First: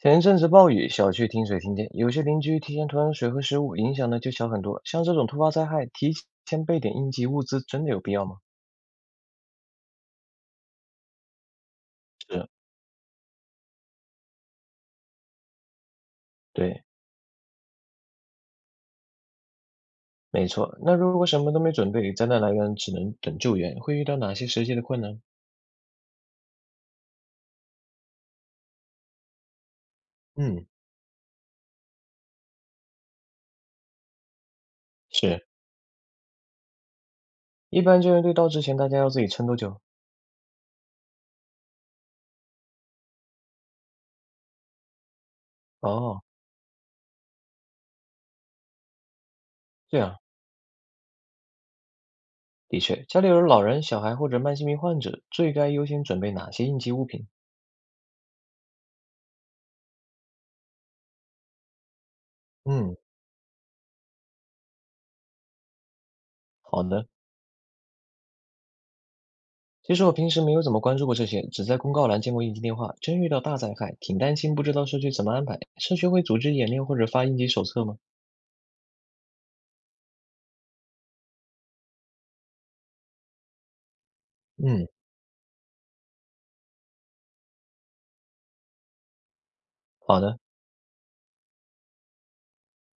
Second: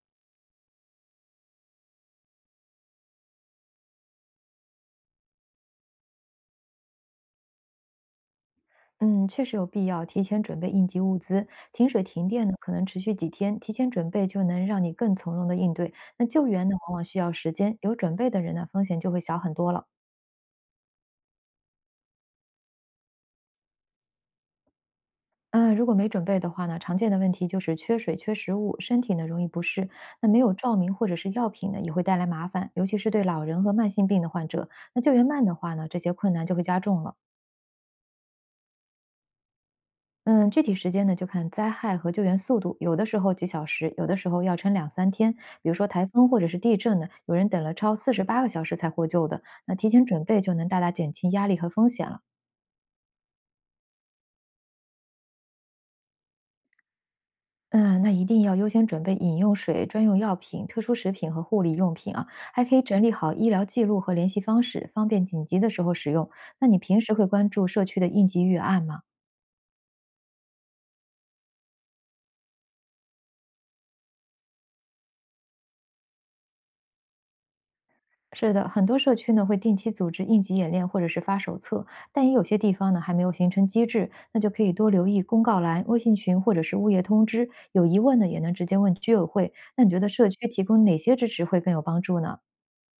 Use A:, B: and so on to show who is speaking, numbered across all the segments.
A: 前一阵子暴雨，小区停水停电，有些邻居提前囤上水和食物，影响呢就小很多。像这种突发灾害，提前备点应急物资真的有必要吗？
B: 嗯，确实有必要提前准备应急物资。停水停电
A: 是，
B: 呢，可能持续几天，提前准备就能让你更从容的应对。那救援呢，
A: 对，
B: 往往需要时间，有准备的人呢，风险就会小很多了。
A: 没错。那如果什么都没准备，灾难来源只能等救援，会遇到哪些实际的困难？
B: 嗯，如果没准备的话呢，常见的问题就是缺水、缺食物，身体呢容易不适。那没有
A: 嗯，
B: 照明或者是药品呢，也会带来麻烦，尤其是对老人和慢性病的患者。那救援慢
A: 是。
B: 的话呢，这些困难就会加重了。
A: 一般救援队到之前，大家要自己撑多久？
B: 嗯，具体时间呢，就看灾害和救援速度，有的时候几小时，有的时候要撑两三天。比如说台
A: 哦，
B: 风或者是地震呢，有人等了超48个小时才获救的，那提
A: 这
B: 前
A: 样，
B: 准备就能大大减轻压力和风险了。
A: 的确，家里有老人、小孩或者慢性病患者，最该优先准备哪些应急物品？
B: 嗯，那一定要优先准备饮用水、专用药品、特殊食品和护理用品啊，还可以
A: 嗯，
B: 整理好医疗记录和联系方式，方便紧急的时候使用。那你
A: 好
B: 平
A: 的。
B: 时会关注社区的应急预案吗？
A: 其实我平时没有怎么关注过这些，只在公告栏见过应急电话。真遇到大灾害，挺担心，不知道社区怎么安排。社区会组织演练或者发应急手册吗？
B: 是的，很多社区呢会定期组织应急演练或者是发手册，但也有些地方呢还没有形成机制，那就可以
A: 嗯，
B: 多留意公告栏、微信群或者是物业通知，有疑问呢也能直接问居委会。那你觉得
A: 好
B: 社
A: 的。
B: 区提供哪些支持会更有帮助呢？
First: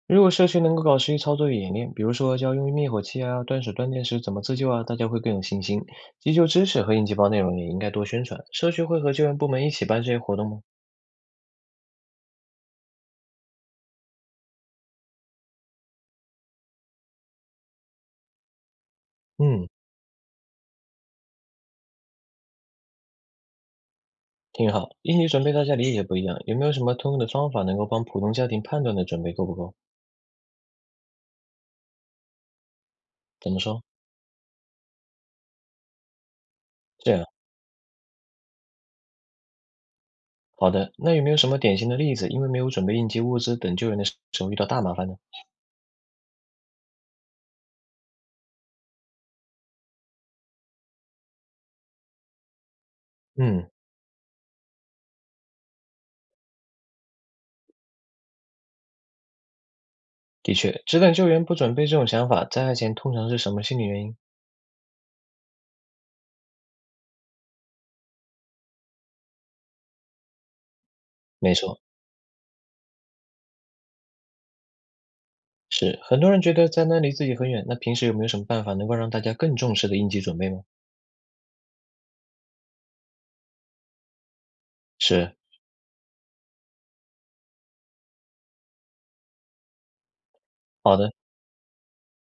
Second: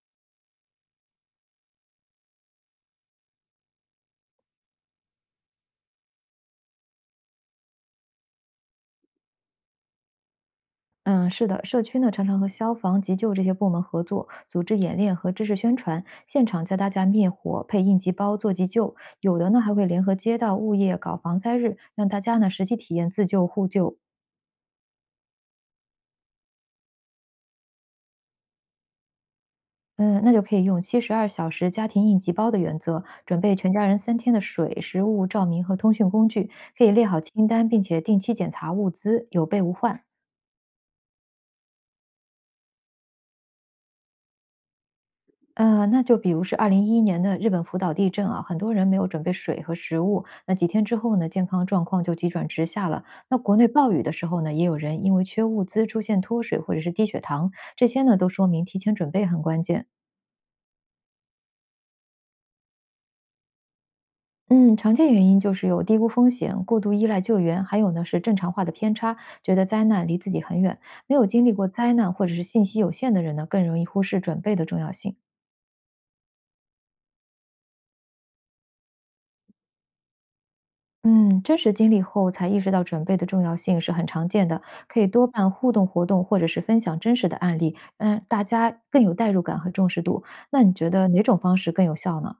A: 如果社区能够搞实际操作与演练，比如说教用灭火器啊、断水断电时怎么自救啊，大家会更有信心。急救知识和应急包内容也应该多宣传。社区会和救援部门一起办这些活动吗？
B: 嗯，是的，社区呢常常和消防、急救这些部门合作，组织演练和知识宣传，现场教大家灭火、配应急包、做急救，有的呢
A: 嗯，
B: 还会联合街道、物业搞防灾日，让大家呢实际体验自救互救。
A: 挺好。应急准备大家理解不一样，有没有什么通用的方法能够帮普通家庭判断的准备够不够？
B: 嗯，那就可以用72小时家庭应急包的原则，准
A: 怎
B: 备
A: 么
B: 全
A: 说？
B: 家人三天的水、食物、照明和通讯工具，可以列
A: 这
B: 好
A: 样。
B: 清单，并且定期检查物资，有备无患。
A: 好的，那有没有什么典型的例子？因为没有准备应急物资，等救援的时候遇到大麻烦呢？
B: 那就比如是2011年的日本福岛地震啊，很多人没有准备水和食物，那几天之后呢，健康状况就急转直下了。那国内
A: 嗯，
B: 暴雨的时候呢，也有人因为缺物资出现脱水或者是低血糖，这些呢都说明提前准备很关键。
A: 的确，只等救援不准备这种想法，灾害前通常是什么心理原因？
B: 嗯，常见原因就是有低估风险、过度依赖救援，还有呢是正常化的偏差，觉得灾难离自己很远。没有经历
A: 没
B: 过
A: 错，
B: 灾难或者是信息有限的人呢，更容易忽视准备的重要性。
A: 是很多人觉得灾难离自己很远。那平时有没有什么办法能够让大家更重视的应急准备吗？
B: 嗯，真实经历后才意识到准备的重要性是很常见的，可以多
A: 是，
B: 办互动活动或者是分享真实的案例，让大家更有代入感和重视度。那你觉
A: 好
B: 得
A: 的，
B: 哪种方式更有效呢？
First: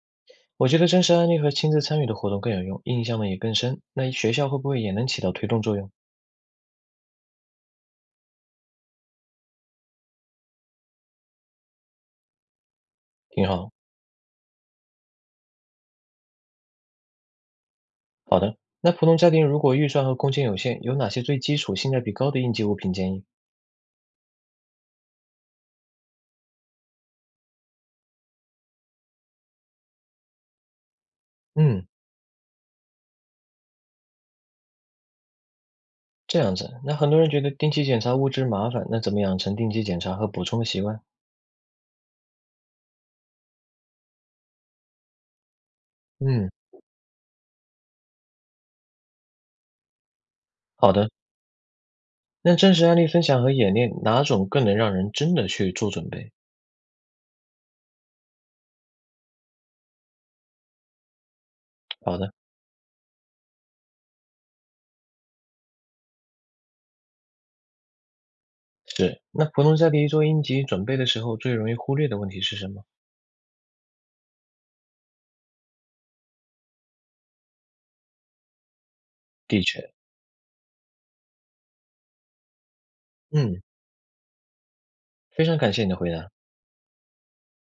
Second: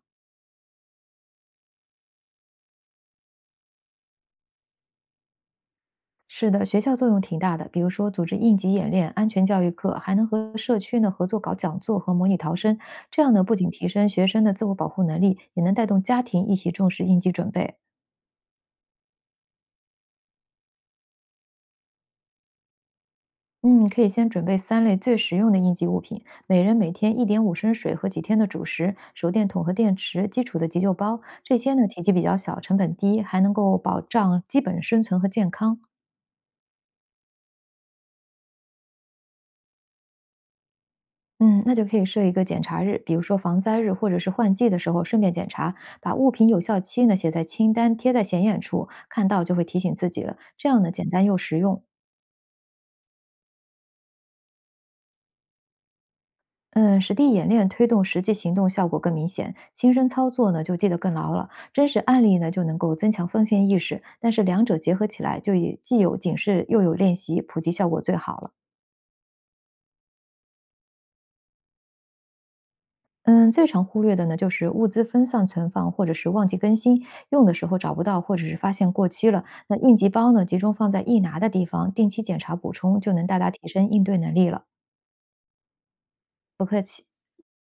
A: 我觉得真实案例和亲自参与的活动更有用，印象呢也更深。那学校会不会也能起到推动作用？
B: 是的，学校作用挺大的，比如说组织应急演练、安全教育课，还能和社区呢合作搞讲座和模拟逃生。这样呢，
A: 挺
B: 不仅
A: 好。
B: 提升学生的自我保护能力，也能带动家庭一起重视应急准备。
A: 好的，那普通家庭如果预算和空间有限，有哪些最基础、性价比高的应急物品建议？
B: 嗯，可以先准备3类最实用的应急物品，每人每天1.5升水和几天的主食、手电筒和电池、基础的急救包。这些呢
A: 嗯。
B: 体积比较小，成本低，还能够保障基本生存和健康。
A: 这样子，那很多人觉得定期检查物资麻烦，那怎么养成定期检查和补充的习惯？
B: 嗯，那就可以设一个检查日，比如说防灾日或者是换季的时候顺便检查，把物品
A: 嗯，
B: 有效期呢写在清单，贴在显眼处，看到就会提醒自己了。这样呢
A: 好
B: 简
A: 的，
B: 单又实用。
A: 那真实案例分享和演练哪种更能让人真的去做准备？
B: 嗯，实地演练推动实际行动效果更明显，亲身操作呢就记得更牢了。真实
A: 好
B: 案
A: 的，
B: 例呢就能够增强风险意识，但是两者结合起来就也既有警示又有练习，普及效果最好了。
A: 是。那普通家庭做应急准备的时候，最容易忽略的问题是什么？
B: 嗯，最常忽略的呢，就是物资分散存放，或者是忘记更新，用的时候找不到，或者是发现过期了。
A: 的
B: 那
A: 确，
B: 应急包呢，集中放在易拿的地方，定期检查补充，就能大大
A: 嗯，
B: 提升应对能力了。
A: 非常感谢你的回答。
B: 不客气。